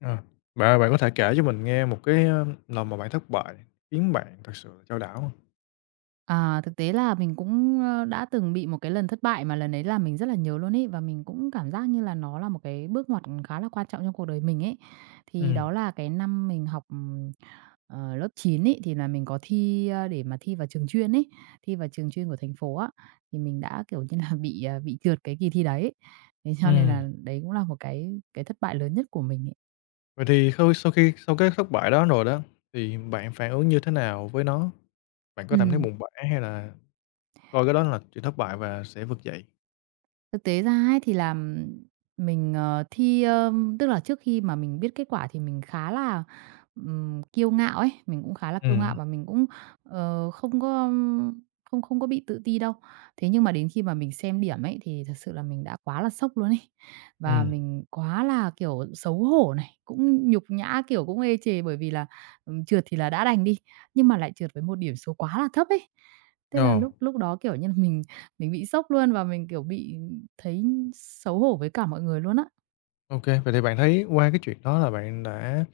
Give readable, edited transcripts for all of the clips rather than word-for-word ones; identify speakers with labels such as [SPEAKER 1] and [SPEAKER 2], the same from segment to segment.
[SPEAKER 1] Ờ, Bạn ơi, bạn có thể kể cho mình nghe một cái, lần mà bạn thất bại khiến bạn thật sự là chao đảo hông?
[SPEAKER 2] À, thực tế là mình cũng, đã từng bị một cái lần thất bại mà lần đấy là mình rất là nhớ luôn ý và mình cũng cảm giác như là nó là một cái bước ngoặt khá là quan trọng trong cuộc đời mình ấy. Thì
[SPEAKER 1] Ừm,
[SPEAKER 2] đó là cái năm mình học, lớp 9 ấy, thì là mình có thi, để mà thi vào trường chuyên ấy, thi vào trường chuyên của thành phố á, thì mình đã, kiểu như là, bị, bị trượt cái kỳ thi đấy. Thế cho nên
[SPEAKER 1] ừm,
[SPEAKER 2] là đấy cũng là một cái thất bại lớn nhất của mình ấy.
[SPEAKER 1] vậy thì khâu sau khi sau cái thất bại đó rồi đó, thì bạn phản ứng như thế nào với nó? Bạn có cảm thấy
[SPEAKER 2] Ừm.
[SPEAKER 1] buồn bã hay là coi cái đó là chuyện thất bại và sẽ vực dậy?
[SPEAKER 2] Thực tế ra ấy thì là mình, ờ, thi, ơ tức là trước khi mà mình biết kết quả thì mình khá là, kiêu ngạo ấy, mình cũng khá là
[SPEAKER 1] Ừ,
[SPEAKER 2] kiêu ngạo và mình cũng, không có không không có bị tự ti đâu. Thế nhưng mà đến khi mà mình xem điểm ấy thì thật sự là mình đã quá là sốc luôn ấy, và
[SPEAKER 1] ừ,
[SPEAKER 2] mình quá là, kiểu, xấu hổ này, cũng nhục nhã, kiểu, cũng ê chề bởi vì là, trượt thì là đã đành đi, nhưng mà lại trượt với một điểm số quá là thấp ấy. Thế là
[SPEAKER 1] ờ.
[SPEAKER 2] lúc lúc đó, kiểu như là, mình bị sốc luôn và mình, kiểu, bị thấy xấu hổ với cả mọi người luôn á.
[SPEAKER 1] OK. Vậy thì bạn thấy qua cái chuyện đó là bạn đã,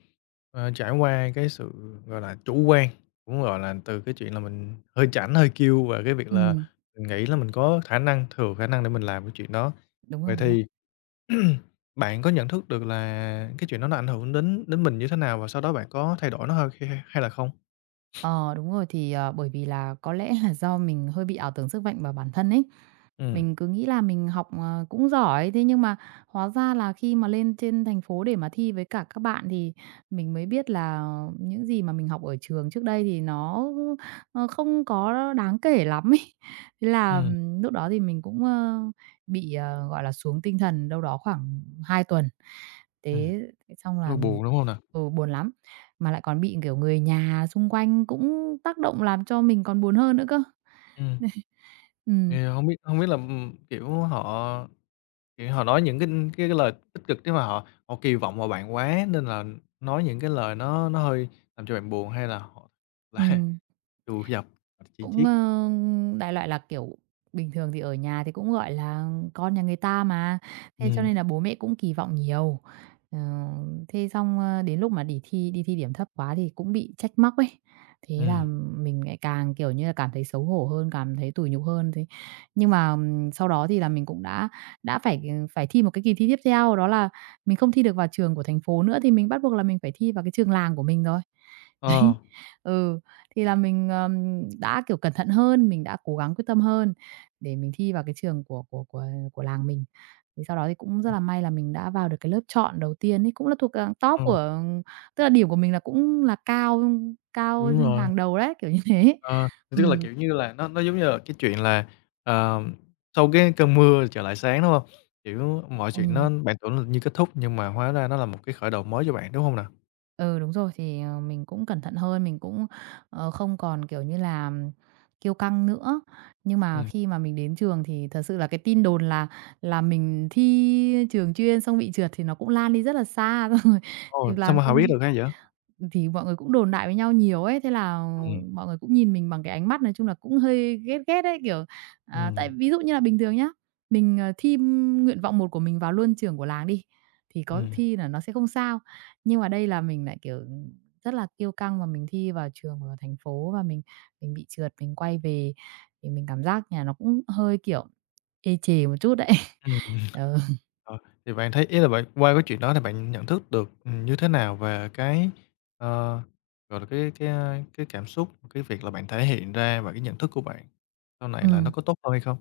[SPEAKER 1] trải qua cái sự, gọi là, chủ quan, cũng, gọi là, từ cái chuyện là mình hơi chảnh, hơi kiêu và cái việc là
[SPEAKER 2] Ừm,
[SPEAKER 1] mình nghĩ là mình có khả năng, thừa khả năng để mình làm cái chuyện đó.
[SPEAKER 2] đúng rồi,
[SPEAKER 1] Vậy
[SPEAKER 2] đúng rồi.
[SPEAKER 1] thì bạn có nhận thức được là cái chuyện đó nó ảnh hưởng đến đến mình như thế nào và sau đó bạn có thay đổi nó hay hay hay là không?
[SPEAKER 2] Ờ, đúng rồi, thì, bởi vì là có lẽ là do mình hơi bị ảo tưởng sức mạnh vào bản thân ấy.
[SPEAKER 1] Ừ.
[SPEAKER 2] Mình cứ nghĩ là mình học, cũng giỏi, thế nhưng mà hóa ra là khi mà lên trên thành phố để mà thi với cả các bạn thì mình mới biết là những gì mà mình học ở trường trước đây thì nó, không có đáng kể lắm ấy. Thế
[SPEAKER 1] Ừ.
[SPEAKER 2] là lúc đó thì mình cũng, bị, gọi là, xuống tinh thần đâu đó khoảng 2 tuần.
[SPEAKER 1] ừm,
[SPEAKER 2] Thế xong là
[SPEAKER 1] nỗi
[SPEAKER 2] mình
[SPEAKER 1] buồn, đúng không nè?
[SPEAKER 2] ừ, buồn lắm. Mà lại còn bị, kiểu, người nhà xung quanh cũng tác động làm cho mình còn buồn hơn nữa cơ.
[SPEAKER 1] Ừ.
[SPEAKER 2] Ừm,
[SPEAKER 1] Thì hông biết không biết là, kiểu, họ nói những cái lời tích cực nếu mà họ họ kỳ vọng vào bạn quá nên là nói những cái lời nó hơi làm cho bạn buồn hay là họ là
[SPEAKER 2] ừm.
[SPEAKER 1] trù dập, chỉ
[SPEAKER 2] Cũng,
[SPEAKER 1] trích?
[SPEAKER 2] đại loại là, kiểu, bình thường thì ở nhà thì cũng, gọi là, con nhà người ta mà, thế cho
[SPEAKER 1] Ừm,
[SPEAKER 2] nên là bố mẹ cũng kỳ vọng nhiều. Ờ, thế xong, đến lúc mà đi thi điểm thấp quá thì cũng bị trách móc ấy, thế là
[SPEAKER 1] ừm,
[SPEAKER 2] mình lại càng, kiểu như là, cảm thấy xấu hổ hơn, cảm thấy tủi nhục hơn. Thế nhưng mà, sau đó thì là mình cũng đã phải, ừ, phải thi một cái kỳ thi tiếp theo, đó là mình không thi được vào trường của thành phố nữa thì mình bắt buộc là mình phải thi vào cái trường làng của mình rồi.
[SPEAKER 1] ờ,
[SPEAKER 2] Đấy, ừ. Thì là mình, đã, kiểu, cẩn thận hơn, mình đã cố gắng quyết tâm hơn để mình thi vào cái trường của làng mình. Thì sau đó thì cũng rất là may là mình đã vào được cái lớp chọn đầu tiên ấy, cũng là thuộc, top
[SPEAKER 1] ờ,
[SPEAKER 2] của tức là điểm của mình là cũng là cao cao
[SPEAKER 1] đúng rồi,
[SPEAKER 2] hàng đầu đấy, kiểu như thế.
[SPEAKER 1] ờ, tức là,
[SPEAKER 2] Ừm,
[SPEAKER 1] kiểu như là, nó giống như là cái chuyện là, ờ, sau cái cơn mưa trở lại sáng, đúng không? Kiểu, mọi chuyện nó
[SPEAKER 2] ừm.
[SPEAKER 1] bạn tưởng là như kết thúc nhưng mà hóa ra nó là một cái khởi đầu mới cho bạn, đúng không nào?
[SPEAKER 2] Ừ, đúng rồi, thì, mình cũng cẩn thận hơn, mình cũng, không còn, kiểu như là, kiêu căng nữa. Nhưng mà
[SPEAKER 1] Ừm,
[SPEAKER 2] khi mà mình đến trường thì thật sự là cái tin đồn là mình thi trường chuyên xong bị trượt thì nó cũng lan đi rất là xa, rồi
[SPEAKER 1] ồ,
[SPEAKER 2] thì
[SPEAKER 1] sao
[SPEAKER 2] làm
[SPEAKER 1] mà
[SPEAKER 2] cho
[SPEAKER 1] họ biết được hay vậy?
[SPEAKER 2] thì mọi người cũng đồn đại với nhau nhiều ấy, thế là
[SPEAKER 1] Ừm,
[SPEAKER 2] mọi người cũng nhìn mình bằng cái ánh mắt nói chung là cũng hơi ghét ghét ấy, kiểu, tại
[SPEAKER 1] ừm,
[SPEAKER 2] ví dụ như là bình thường nhá, mình, thi nguyện vọng một của mình vào Luân trường của làng đi, thì có
[SPEAKER 1] ừm,
[SPEAKER 2] thi là nó sẽ không sao. Nhưng mà đây là mình lại, kiểu, rất là kiêu căng và mình thi vào trường ở thành phố và mình bị trượt, mình quay về thì mình cảm giác nhà nó cũng hơi, kiểu, ê chề một chút đấy.
[SPEAKER 1] ừm.
[SPEAKER 2] Ừ,
[SPEAKER 1] Ờ, thì bạn thấy ý là bạn qua cái chuyện đó thì bạn nhận thức được, như thế nào về cái, ờ, gọi là, cái cảm xúc, cái việc là bạn thể hiện ra và cái nhận thức của bạn sau này là nó
[SPEAKER 2] ừm.
[SPEAKER 1] có tốt hơn hay không?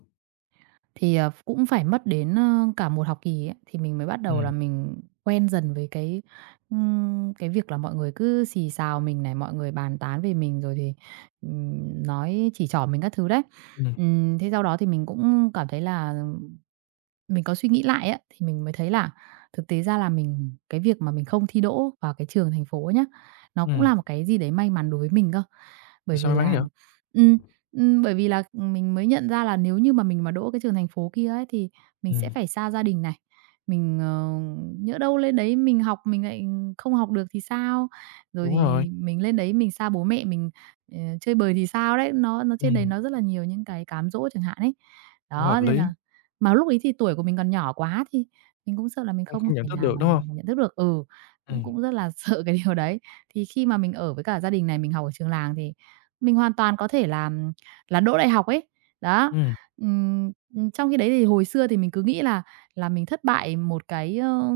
[SPEAKER 2] Thì, cũng phải mất đến, cả một học kỳ ấy, thì mình mới bắt đầu là
[SPEAKER 1] Ừm,
[SPEAKER 2] mình quen dần với cái, cái việc là mọi người cứ xì xào mình này, mọi người bàn tán về mình rồi thì, nói chỉ trỏ mình các thứ đấy.
[SPEAKER 1] ừm,
[SPEAKER 2] Thế sau đó thì mình cũng cảm thấy là mình có suy nghĩ lại á, thì mình mới thấy là thực tế ra là mình cái việc mà mình không thi đỗ vào cái trường thành phố nhá, nó cũng
[SPEAKER 1] ừm,
[SPEAKER 2] là một cái gì đấy may mắn đối với mình cơ.
[SPEAKER 1] tại
[SPEAKER 2] Bởi
[SPEAKER 1] sao
[SPEAKER 2] vì
[SPEAKER 1] may mắn
[SPEAKER 2] là
[SPEAKER 1] vậy?
[SPEAKER 2] ừm, bởi vì là mình mới nhận ra là nếu như mà mình mà đỗ cái trường thành phố kia ấy, thì mình sẽ
[SPEAKER 1] Ừm,
[SPEAKER 2] phải xa gia đình này. Mình, nhỡ đâu lên đấy mình học mình lại không học được thì sao? Rồi
[SPEAKER 1] đúng rồi,
[SPEAKER 2] thì mình lên đấy mình xa bố mẹ mình, chơi bời thì sao đấy? Nó trên đấy
[SPEAKER 1] ừm,
[SPEAKER 2] nó rất là nhiều những cái cám dỗ chẳng hạn ấy.
[SPEAKER 1] cũng hợp
[SPEAKER 2] Đó, nên
[SPEAKER 1] lý,
[SPEAKER 2] là mà lúc ấy thì tuổi của mình còn nhỏ quá thì mình cũng sợ là mình
[SPEAKER 1] không
[SPEAKER 2] không
[SPEAKER 1] không nhận
[SPEAKER 2] thể
[SPEAKER 1] thức
[SPEAKER 2] nào
[SPEAKER 1] được,
[SPEAKER 2] mà
[SPEAKER 1] đúng không?
[SPEAKER 2] mình nhận thức được ừ, cũng
[SPEAKER 1] Ừm,
[SPEAKER 2] cũng rất là sợ cái điều đấy. Thì khi mà mình ở với cả gia đình này, mình học ở trường làng thì mình hoàn toàn có thể là đỗ đại học ấy. Đó,
[SPEAKER 1] ừm,
[SPEAKER 2] trong khi đấy thì hồi xưa thì mình cứ nghĩ là mình thất bại một cái,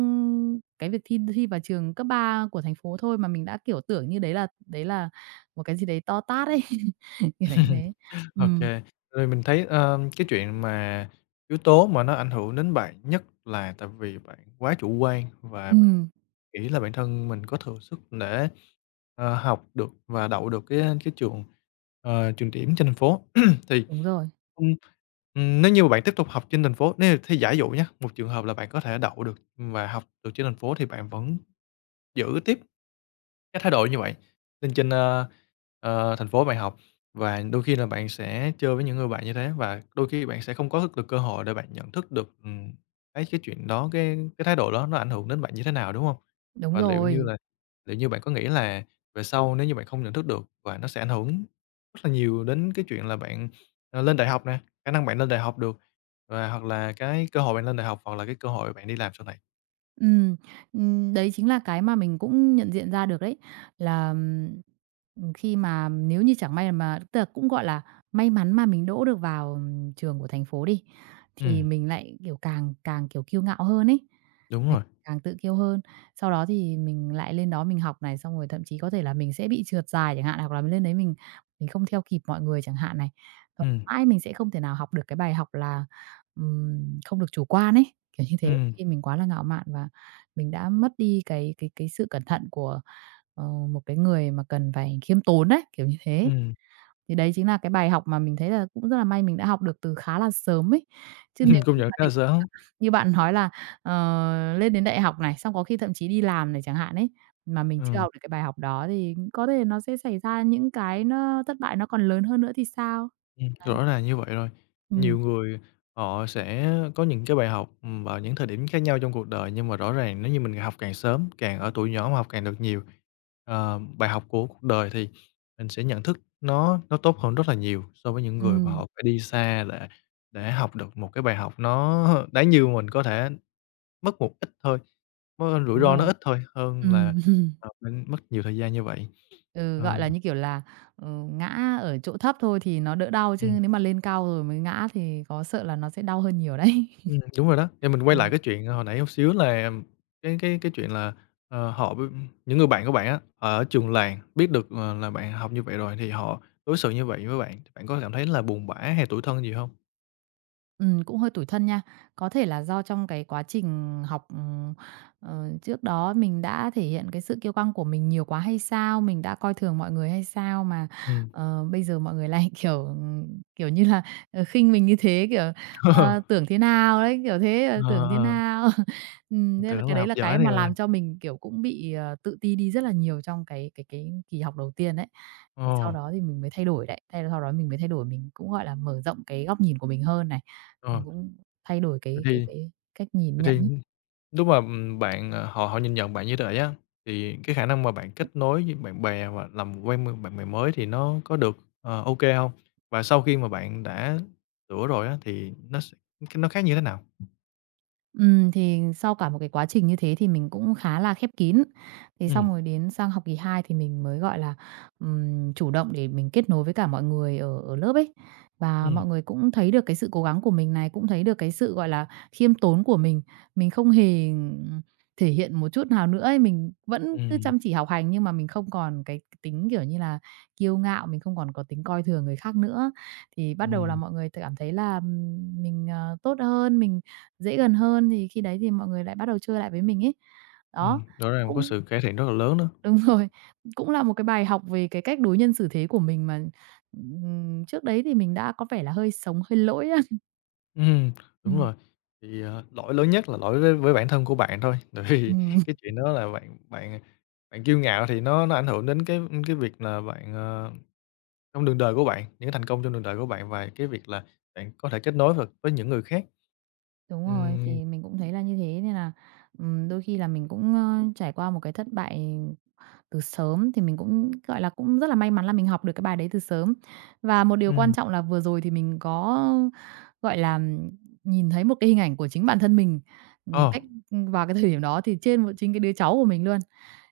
[SPEAKER 2] cái việc thi thi vào trường cấp 3 của thành phố thôi, mà mình đã, kiểu, tưởng như đấy là một cái gì đấy to tát ấy, kiểu như thế.
[SPEAKER 1] OK.
[SPEAKER 2] Ừm,
[SPEAKER 1] Rồi mình thấy, cái chuyện mà yếu tố mà nó ảnh hưởng đến bạn nhất là tại vì bạn quá chủ quan và
[SPEAKER 2] ừm,
[SPEAKER 1] nghĩ là bản thân mình có thừa sức để, học được và đậu được cái trường, trường điểm trên thành phố. Thì,
[SPEAKER 2] đúng rồi,
[SPEAKER 1] ừm, nếu như mà bạn tiếp tục học trên thành phố nếu thì giả dụ nhá, một trường hợp là bạn có thể đậu được và học được trên thành phố thì bạn vẫn giữ tiếp cái thái độ như vậy lên trên, thành phố bạn học và đôi khi là bạn sẽ chơi với những người bạn như thế và đôi khi bạn sẽ không có được cơ hội để bạn nhận thức được, cái chuyện đó, cái thái độ đó nó ảnh hưởng đến bạn như thế nào, đúng không?
[SPEAKER 2] đúng
[SPEAKER 1] Và
[SPEAKER 2] rồi.
[SPEAKER 1] liệu như bạn có nghĩ là về sau nếu như bạn không nhận thức được và nó sẽ ảnh hưởng rất là nhiều đến cái chuyện là bạn, lên đại học nè, khả năng bạn lên đại học được và hoặc là cái cơ hội bạn lên đại học hoặc là cái cơ hội bạn đi làm sau này.
[SPEAKER 2] Ừm, đấy chính là cái mà mình cũng nhận diện ra được đấy, là, khi mà nếu như chẳng may mà tức là cũng, gọi là, may mắn mà mình đỗ được vào trường của thành phố đi, thì
[SPEAKER 1] Ừm,
[SPEAKER 2] mình lại, kiểu, càng càng, kiểu, kiêu ngạo hơn ấy,
[SPEAKER 1] đúng
[SPEAKER 2] mình
[SPEAKER 1] rồi.
[SPEAKER 2] càng tự kiêu hơn. Sau đó thì mình lại lên đó mình học này, xong rồi thậm chí có thể là mình sẽ bị trượt dài chẳng hạn, hoặc là mình lên đấy mình không theo kịp mọi người chẳng hạn này. Xong
[SPEAKER 1] Ừm,
[SPEAKER 2] mãi mình sẽ không thể nào học được cái bài học là, không được chủ quan ấy, kiểu như thế,
[SPEAKER 1] ừm,
[SPEAKER 2] khi mình quá là ngạo mạn và mình đã mất đi cái sự cẩn thận của, ờ, một cái người mà cần phải khiêm tốn đấy, kiểu như thế.
[SPEAKER 1] ừm.
[SPEAKER 2] Thì đấy chính là cái bài học mà mình thấy là cũng rất là may mình đã học được từ khá là sớm ấy. Chứ
[SPEAKER 1] Ừm,
[SPEAKER 2] nếu
[SPEAKER 1] công
[SPEAKER 2] như
[SPEAKER 1] nhận
[SPEAKER 2] mà
[SPEAKER 1] khá
[SPEAKER 2] để
[SPEAKER 1] là sớm.
[SPEAKER 2] như bạn nói là, lên đến đại học này, xong có khi thậm chí đi làm này chẳng hạn ấy, mà mình chưa
[SPEAKER 1] Ừm,
[SPEAKER 2] học được cái bài học đó thì có thể nó sẽ xảy ra những cái nó thất bại nó còn lớn hơn nữa thì sao?
[SPEAKER 1] ừm,
[SPEAKER 2] Đấy.
[SPEAKER 1] rõ ràng như vậy rồi.
[SPEAKER 2] Ừm,
[SPEAKER 1] Nhiều người họ sẽ có những cái bài học, vào những thời điểm khác nhau trong cuộc đời, nhưng mà rõ ràng nếu như mình học càng sớm, càng ở tuổi nhỏ mà học càng được nhiều, bài học của cuộc đời thì mình sẽ nhận thức nó tốt hơn rất là nhiều so với những người mà họ
[SPEAKER 2] ừm,
[SPEAKER 1] phải đi xa để học được một cái bài học nó đáng như mình có thể mất một ít thôi, có rủi
[SPEAKER 2] đúng
[SPEAKER 1] ro nó
[SPEAKER 2] rồi.
[SPEAKER 1] ít thôi,
[SPEAKER 2] Ừ.
[SPEAKER 1] hơn là, mình mất nhiều thời gian như vậy.
[SPEAKER 2] Ừ,
[SPEAKER 1] Ờ,
[SPEAKER 2] gọi là, như kiểu là, ngã ở chỗ thấp thôi thì nó đỡ đau, chứ
[SPEAKER 1] ừm.
[SPEAKER 2] nếu mà lên cao rồi mới ngã thì có sợ là nó sẽ đau hơn nhiều đấy.
[SPEAKER 1] Ừm, đúng rồi đó. Thì mình quay
[SPEAKER 2] Ừ.
[SPEAKER 1] lại cái chuyện hồi nãy một xíu là cái chuyện là, họ b những người bạn của bạn á, ở trường làng biết được, là bạn học như vậy rồi thì họ đối xử như vậy với bạn, bạn có cảm thấy là buồn bã hay tủi thân gì hông?
[SPEAKER 2] Cũng hơi tủi thân nha. Có thể là do trong cái quá trình học, trước đó mình đã thể hiện cái sự kiêu căng của mình nhiều quá hay sao? Mình đã coi thường mọi người hay sao mà,
[SPEAKER 1] Ừm.
[SPEAKER 2] bây giờ mọi người lại, kiểu, kiểu như là, khinh mình như thế, kiểu, "Tưởng thế nào?" đấy, kiểu thế,
[SPEAKER 1] Ờ,
[SPEAKER 2] "Tưởng thế
[SPEAKER 1] ờ,
[SPEAKER 2] nào?"
[SPEAKER 1] mình
[SPEAKER 2] Nên là
[SPEAKER 1] tưởng
[SPEAKER 2] cái
[SPEAKER 1] là
[SPEAKER 2] đấy
[SPEAKER 1] học
[SPEAKER 2] là
[SPEAKER 1] giỏi
[SPEAKER 2] cái
[SPEAKER 1] thì.
[SPEAKER 2] mà
[SPEAKER 1] ờ,
[SPEAKER 2] làm cho mình, kiểu, cũng bị, tự ti đi rất là nhiều trong cái kỳ học đầu tiên đấy thì sau
[SPEAKER 1] ờ,
[SPEAKER 2] đó thì mình mới thay đổi đấy, sau đó mình mới thay đổi, mình cũng, gọi là, mở rộng cái góc nhìn của mình hơn này,
[SPEAKER 1] ờ,
[SPEAKER 2] mình cũng thay đổi
[SPEAKER 1] vậy
[SPEAKER 2] cái cái
[SPEAKER 1] thì
[SPEAKER 2] cái cách nhìn
[SPEAKER 1] vậy
[SPEAKER 2] nhận ấy.
[SPEAKER 1] thì Lúc mà, bạn, họ họ nhìn nhận bạn như vậy á, thì cái khả năng mà bạn kết nối với bạn bè và làm quen m bạn bè mới thì nó có được, ô kê? Và sau khi mà bạn đã sửa rồi á, thì nó khác như thế nào?
[SPEAKER 2] Thì sau cả một cái quá trình như thế thì mình cũng khá là khép kín. Thế
[SPEAKER 1] Ừm,
[SPEAKER 2] xong rồi đến sang học kỳ 2 thì mình mới, gọi là, chủ động để mình kết nối với cả mọi người ở ở lớp ấy. Và
[SPEAKER 1] ừm,
[SPEAKER 2] mọi người cũng thấy được cái sự cố gắng của mình này, cũng thấy được cái sự, gọi là, khiêm tốn của mình. Mình không hề thể hiện một chút nào nữa ấy, mình vẫn cứ
[SPEAKER 1] ừm,
[SPEAKER 2] chăm chỉ học hành nhưng mà mình không còn cái tính, kiểu như là, kiêu ngạo, mình không còn có tính coi thường người khác nữa. Thì bắt đầu là
[SPEAKER 1] ừm,
[SPEAKER 2] mọi người t cảm thấy là, mình, tốt hơn, mình dễ gần hơn thì khi đấy thì mọi người lại bắt đầu chơi lại với mình ấy.
[SPEAKER 1] ừm,
[SPEAKER 2] Đó,
[SPEAKER 1] rõ
[SPEAKER 2] thì
[SPEAKER 1] ràng có
[SPEAKER 2] cũng
[SPEAKER 1] sự cải thiện rất là lớn đó.
[SPEAKER 2] đúng rồi, cũng là một cái bài học về cái cách đối nhân xử thế của mình mà, trước đấy thì mình đã có vẻ là hơi sống hơi lỗi á.
[SPEAKER 1] Ừm, đúng
[SPEAKER 2] Ừm,
[SPEAKER 1] rồi, thì, lỗi lớn nhất là lỗi với bản thân của bạn thôi, tại vì
[SPEAKER 2] ừm,
[SPEAKER 1] cái chuyện đó là bạn bạn bạn kiêu ngạo thì nó ảnh hưởng đến cái việc là bạn. Ờ Trong đường đời của bạn, những cái thành công trong đường đời của bạn và cái việc là bạn có thể kết nối được với những người khác.
[SPEAKER 2] đúng rồi,
[SPEAKER 1] Ừm,
[SPEAKER 2] thì mình cũng thấy là như thế nên là, đôi khi là mình cũng, trải qua một cái thất bại từ sớm thì mình cũng, gọi là, cũng rất là may mắn là mình học được cái bài đấy từ sớm. Và một điều quan
[SPEAKER 1] ừm,
[SPEAKER 2] trọng là vừa rồi thì mình có, gọi là, nhìn thấy một cái hình ảnh của chính bản thân mình, ừm,
[SPEAKER 1] ờ,
[SPEAKER 2] cách vào cái thời điểm đó thì trên một chính cái đứa cháu của mình luôn.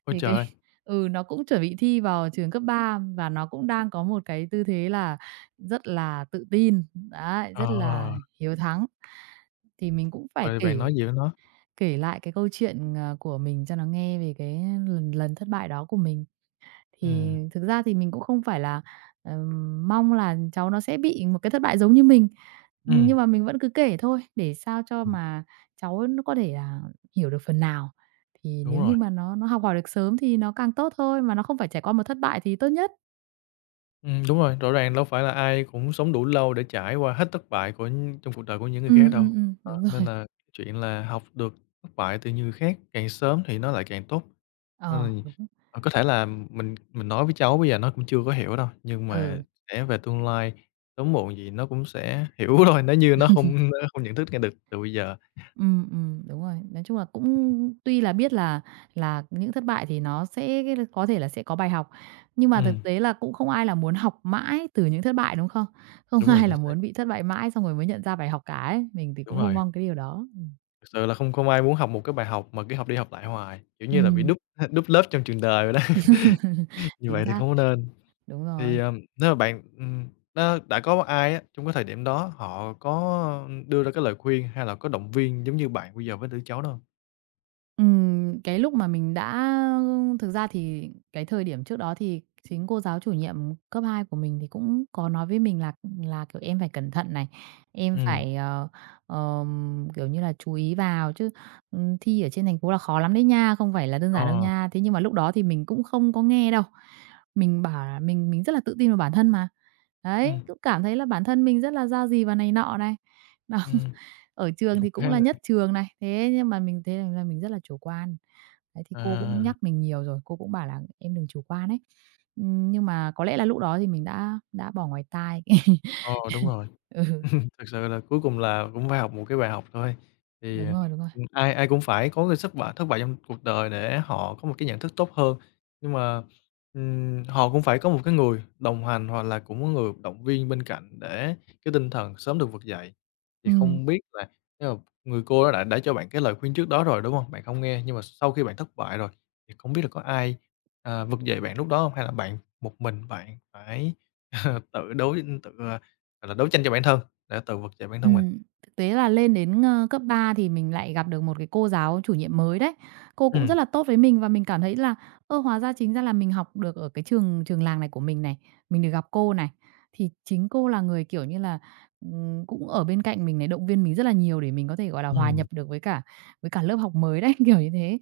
[SPEAKER 1] Ôi
[SPEAKER 2] Thì cái
[SPEAKER 1] trời!
[SPEAKER 2] ừ, nó cũng chuẩn bị thi vào trường cấp 3 và nó cũng đang có một cái tư thế là rất là tự tin, đấy, rất là
[SPEAKER 1] Ờ,
[SPEAKER 2] hiếu thắng. Thì mình cũng phải
[SPEAKER 1] rồi bạn nói
[SPEAKER 2] kể
[SPEAKER 1] gì với nó?
[SPEAKER 2] kể lại cái câu chuyện, của mình cho nó nghe về cái lần lần thất bại đó của mình. Thì
[SPEAKER 1] Ừm,
[SPEAKER 2] thực ra thì mình cũng không phải là, mong là cháu nó sẽ bị một cái thất bại giống như mình,
[SPEAKER 1] ừm,
[SPEAKER 2] nhưng mà mình vẫn cứ kể thôi, để sao cho
[SPEAKER 1] ừm,
[SPEAKER 2] mà cháu nó có thể là hiểu được phần nào. Thì
[SPEAKER 1] đúng
[SPEAKER 2] nếu như
[SPEAKER 1] rồi.
[SPEAKER 2] mà nó học hỏi được sớm thì nó càng tốt thôi, mà nó không phải trải qua một thất bại thì tốt nhất.
[SPEAKER 1] Đúng rồi, rõ ràng đâu phải là ai cũng sống đủ lâu để trải qua hết thất bại của những trong cuộc đời của những người khác đâu. Ờ.
[SPEAKER 2] Đúng
[SPEAKER 1] Nên
[SPEAKER 2] rồi.
[SPEAKER 1] là chuyện là học được thất bại từ những người khác càng sớm thì nó lại càng tốt.
[SPEAKER 2] Ờ,
[SPEAKER 1] Ừm,
[SPEAKER 2] đúng.
[SPEAKER 1] có thể là mình nói với cháu bây giờ nó cũng chưa có hiểu đâu, nhưng mà
[SPEAKER 2] Ừ.
[SPEAKER 1] sẽ về tương lai sớm muộn gì nó cũng sẽ hiểu thôi, nếu như nó không nhận thức ngay được từ bây giờ.
[SPEAKER 2] Ừ đúng rồi. Nói chung là cũng tuy là biết là những thất bại thì nó sẽ có thể là sẽ có bài học, nhưng mà thực
[SPEAKER 1] Ừm,
[SPEAKER 2] tế là cũng không ai là muốn học mãi từ những thất bại, đúng không? Không
[SPEAKER 1] đúng rồi,
[SPEAKER 2] ai
[SPEAKER 1] chính
[SPEAKER 2] là
[SPEAKER 1] xác,
[SPEAKER 2] muốn bị thất bại mãi xong rồi mới nhận ra bài học cả ấy, mình thì
[SPEAKER 1] đúng
[SPEAKER 2] cũng không
[SPEAKER 1] rồi.
[SPEAKER 2] mong cái điều đó.
[SPEAKER 1] Thực sự là không không ai muốn học một cái bài học mà cứ học đi học lại hoài, kiểu như là, bị
[SPEAKER 2] Ừm.
[SPEAKER 1] đúc đúc lớp trong trường đời vậy đó, như
[SPEAKER 2] Chính
[SPEAKER 1] vậy thì
[SPEAKER 2] xác,
[SPEAKER 1] không có nên.
[SPEAKER 2] đúng
[SPEAKER 1] Thì,
[SPEAKER 2] rồi.
[SPEAKER 1] nếu mà bạn, nó đã có ai á, trong cái thời điểm đó họ có đưa ra cái lời khuyên hay là có động viên giống như bạn bây giờ với đứa cháu đó hông?
[SPEAKER 2] Cái lúc mà mình đã thực ra thì cái thời điểm trước đó thì chính cô giáo chủ nhiệm cấp 2 của mình thì cũng có nói với mình là, kiểu, em phải cẩn thận này, em
[SPEAKER 1] Ừm,
[SPEAKER 2] phải, kiểu như là, chú ý vào chứ, thi ở trên thành phố là khó lắm đấy nha, không phải là đơn giản đâu
[SPEAKER 1] ờ,
[SPEAKER 2] nha. Thế nhưng mà lúc đó thì mình cũng không có nghe đâu, mình bảo là mình rất là tự tin vào bản thân mà.
[SPEAKER 1] ừm,
[SPEAKER 2] Đấy, cũng cảm thấy là bản thân mình rất là ra gì và này nọ này.
[SPEAKER 1] ừm,
[SPEAKER 2] Ở trường
[SPEAKER 1] cũng
[SPEAKER 2] thì cũng
[SPEAKER 1] khá
[SPEAKER 2] là
[SPEAKER 1] là
[SPEAKER 2] nhất trường này, thế nhưng mà mình thấy là mình rất là chủ quan. Đấy, thì cô cũng
[SPEAKER 1] à,
[SPEAKER 2] nhắc mình nhiều rồi, cô cũng bảo là "Em đừng chủ quan" ấy. Nhưng mà có lẽ là lúc đó thì mình đã bỏ ngoài tai.
[SPEAKER 1] ờ, đúng rồi.
[SPEAKER 2] Ừ,
[SPEAKER 1] Thực sự là cuối cùng là cũng phải học một cái bài học thôi. Thì,
[SPEAKER 2] đúng rồi, đúng rồi.
[SPEAKER 1] ai ai cũng phải có cái thất bại trong cuộc đời để họ có một cái nhận thức tốt hơn. Nhưng mà, họ cũng phải có một cái người đồng hành hoặc là cũng có người động viên bên cạnh để cái tinh thần sớm được vực dậy. Thì
[SPEAKER 2] Ừm.
[SPEAKER 1] không biết là nếu mà người cô đó đã cho bạn cái lời khuyên trước đó rồi, đúng không? Bạn không nghe, nhưng mà sau khi bạn thất bại rồi thì không biết là có ai, vực dậy bạn lúc đó không? Hay là bạn một mình bạn phải tự, gọi là, đấu tranh cho bản thân? Đã tự vực dậy bản thân mình.
[SPEAKER 2] Ừm, thực tế là lên đến, cấp 3 thì mình lại gặp được một cái cô giáo chủ nhiệm mới đấy. Cô cũng
[SPEAKER 1] Ừm,
[SPEAKER 2] rất là tốt với mình và mình cảm thấy là, hóa ra chính ra là mình học được ở cái trường trường làng này của mình này, mình được gặp cô này, thì chính cô là người, kiểu như là, cũng ở bên cạnh mình này, động viên mình rất là nhiều để mình có thể, gọi là, hòa
[SPEAKER 1] ừm,
[SPEAKER 2] nhập được với cả lớp học mới đấy, kiểu như thế.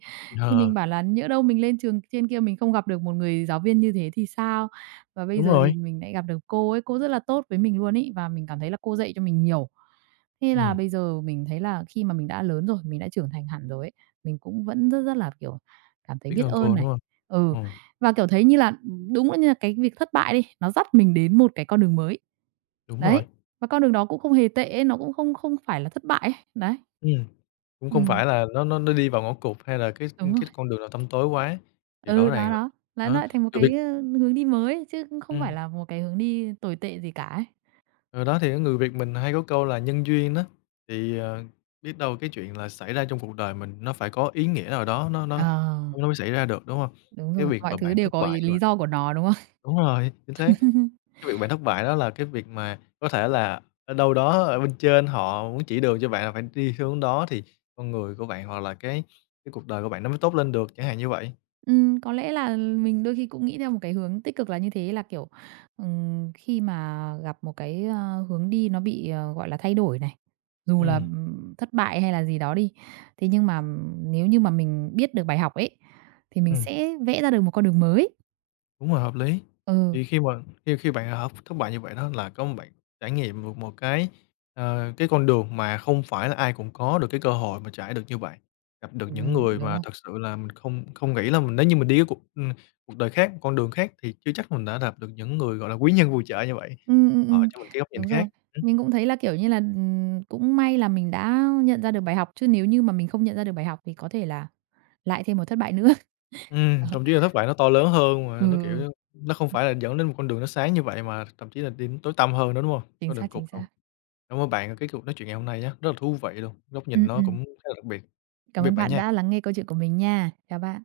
[SPEAKER 2] Thì
[SPEAKER 1] ờ,
[SPEAKER 2] mình bảo là nhỡ đâu mình lên trường trên kia mình không gặp được một người giáo viên như thế thì sao? Và bây
[SPEAKER 1] đúng
[SPEAKER 2] giờ
[SPEAKER 1] rồi,
[SPEAKER 2] thì mình lại gặp được cô ấy, cô rất là tốt với mình luôn ý và mình cảm thấy là cô dạy cho mình nhiều. Thế
[SPEAKER 1] ừm,
[SPEAKER 2] là bây giờ mình thấy là khi mà mình đã lớn rồi, mình đã trưởng thành hẳn rồi ấy, mình cũng vẫn rất rất là, kiểu, cảm thấy
[SPEAKER 1] biết
[SPEAKER 2] biết
[SPEAKER 1] ơn
[SPEAKER 2] ơn
[SPEAKER 1] cô, đúng
[SPEAKER 2] này.
[SPEAKER 1] hông?
[SPEAKER 2] Ừ,
[SPEAKER 1] Ừm,
[SPEAKER 2] và, kiểu, thấy như là đúng là như là cái việc thất bại đi, nó dắt mình đến một cái con đường mới.
[SPEAKER 1] đúng rồi,
[SPEAKER 2] Đấy, và con đường đó cũng không hề tệ ấy, nó cũng không không phải là thất bại ấy, đấy.
[SPEAKER 1] ừm, cũng không
[SPEAKER 2] Ừm,
[SPEAKER 1] phải là nó đi vào ngõ cụt hay là
[SPEAKER 2] đúng rồi.
[SPEAKER 1] cái con đường nào tăm tối quá, thì rõ
[SPEAKER 2] Ừ, đó,
[SPEAKER 1] ràng là
[SPEAKER 2] đó, lại
[SPEAKER 1] đó,
[SPEAKER 2] lại thành một
[SPEAKER 1] người
[SPEAKER 2] cái,
[SPEAKER 1] Việt
[SPEAKER 2] hướng đi mới chứ cũng không
[SPEAKER 1] ừm,
[SPEAKER 2] phải là một cái hướng đi tồi tệ gì cả ấy.
[SPEAKER 1] ừ, đó, thì người Việt mình hay có câu là nhân duyên đó, thì, biết đâu cái chuyện là xảy ra trong cuộc đời mình nó phải có ý nghĩa nào đó
[SPEAKER 2] Ờ,
[SPEAKER 1] nó mới xảy ra được, đúng hông?
[SPEAKER 2] đúng
[SPEAKER 1] Cái
[SPEAKER 2] rồi,
[SPEAKER 1] việc
[SPEAKER 2] mọi
[SPEAKER 1] mà
[SPEAKER 2] thứ
[SPEAKER 1] bạn
[SPEAKER 2] đều
[SPEAKER 1] thất
[SPEAKER 2] có
[SPEAKER 1] bại
[SPEAKER 2] ý
[SPEAKER 1] như vậy,
[SPEAKER 2] lý do của nó, đúng không?
[SPEAKER 1] đúng rồi, chính xác. Cái việc bạn thất bại đó là cái việc mà có thể là ở đâu đó ở bên trên họ muốn chỉ đường cho bạn là phải đi hướng đó thì con người của bạn hoặc là cái cuộc đời của bạn nó mới tốt lên được, chẳng hạn như vậy.
[SPEAKER 2] Có lẽ là mình đôi khi cũng nghĩ theo một cái hướng tích cực là như thế, là, kiểu, khi mà gặp một cái, hướng đi nó bị, gọi là, thay đổi này, dù là,
[SPEAKER 1] Ừm,
[SPEAKER 2] thất bại hay là gì đó đi, thế nhưng mà nếu như mà mình biết được bài học ấy, thì mình
[SPEAKER 1] ừm.
[SPEAKER 2] sẽ vẽ ra được một con đường mới.
[SPEAKER 1] Đúng rồi, hợp lý.
[SPEAKER 2] Ừ,
[SPEAKER 1] Thì khi mà khi khi bạn hợp thất bại như vậy đó là có một bạn trải nghiệm được một cái, cái con đường mà không phải là ai cũng có được cái cơ hội mà trải được như vậy, gặp được những
[SPEAKER 2] ừm.
[SPEAKER 1] người
[SPEAKER 2] Đúng
[SPEAKER 1] mà
[SPEAKER 2] rồi.
[SPEAKER 1] thật sự là mình không không nghĩ là mình nếu như mình đi cái cuộc, cuộc đời khác, con đường khác thì chưa chắc mình đã gặp được những người, gọi là, quý nhân phù trợ như vậy,
[SPEAKER 2] Ừm, ừm,
[SPEAKER 1] họ
[SPEAKER 2] ừm,
[SPEAKER 1] cho mình cái góc nhìn
[SPEAKER 2] đúng rồi.
[SPEAKER 1] khác. Ừ,
[SPEAKER 2] Mình cũng thấy là, kiểu như là, cũng may là mình đã nhận ra được bài học, chứ nếu như mà mình không nhận ra được bài học thì có thể là lại thêm một thất bại nữa. Đó.
[SPEAKER 1] thậm chí là thất bại nó to lớn hơn
[SPEAKER 2] Ừ,
[SPEAKER 1] mà nó,
[SPEAKER 2] ừ.
[SPEAKER 1] kiểu, nó không phải là dẫn đến một con đường nó sáng như vậy mà thậm chí là đi đến tối tăm hơn nữa, đúng không?
[SPEAKER 2] Chính
[SPEAKER 1] Con
[SPEAKER 2] xác,
[SPEAKER 1] đường cụt
[SPEAKER 2] chính
[SPEAKER 1] luôn.
[SPEAKER 2] xác.
[SPEAKER 1] Cảm ơn bạn về cái cuộc nói chuyện ngày hôm nay nhé, rất là thú vị luôn, góc nhìn
[SPEAKER 2] Ừm,
[SPEAKER 1] nó
[SPEAKER 2] ừm.
[SPEAKER 1] cũng khá là đặc biệt. Tạm
[SPEAKER 2] Cảm
[SPEAKER 1] biệt
[SPEAKER 2] ơn
[SPEAKER 1] bạn
[SPEAKER 2] bạn đã
[SPEAKER 1] nha.
[SPEAKER 2] lắng nghe câu chuyện của mình nha. Chào bạn.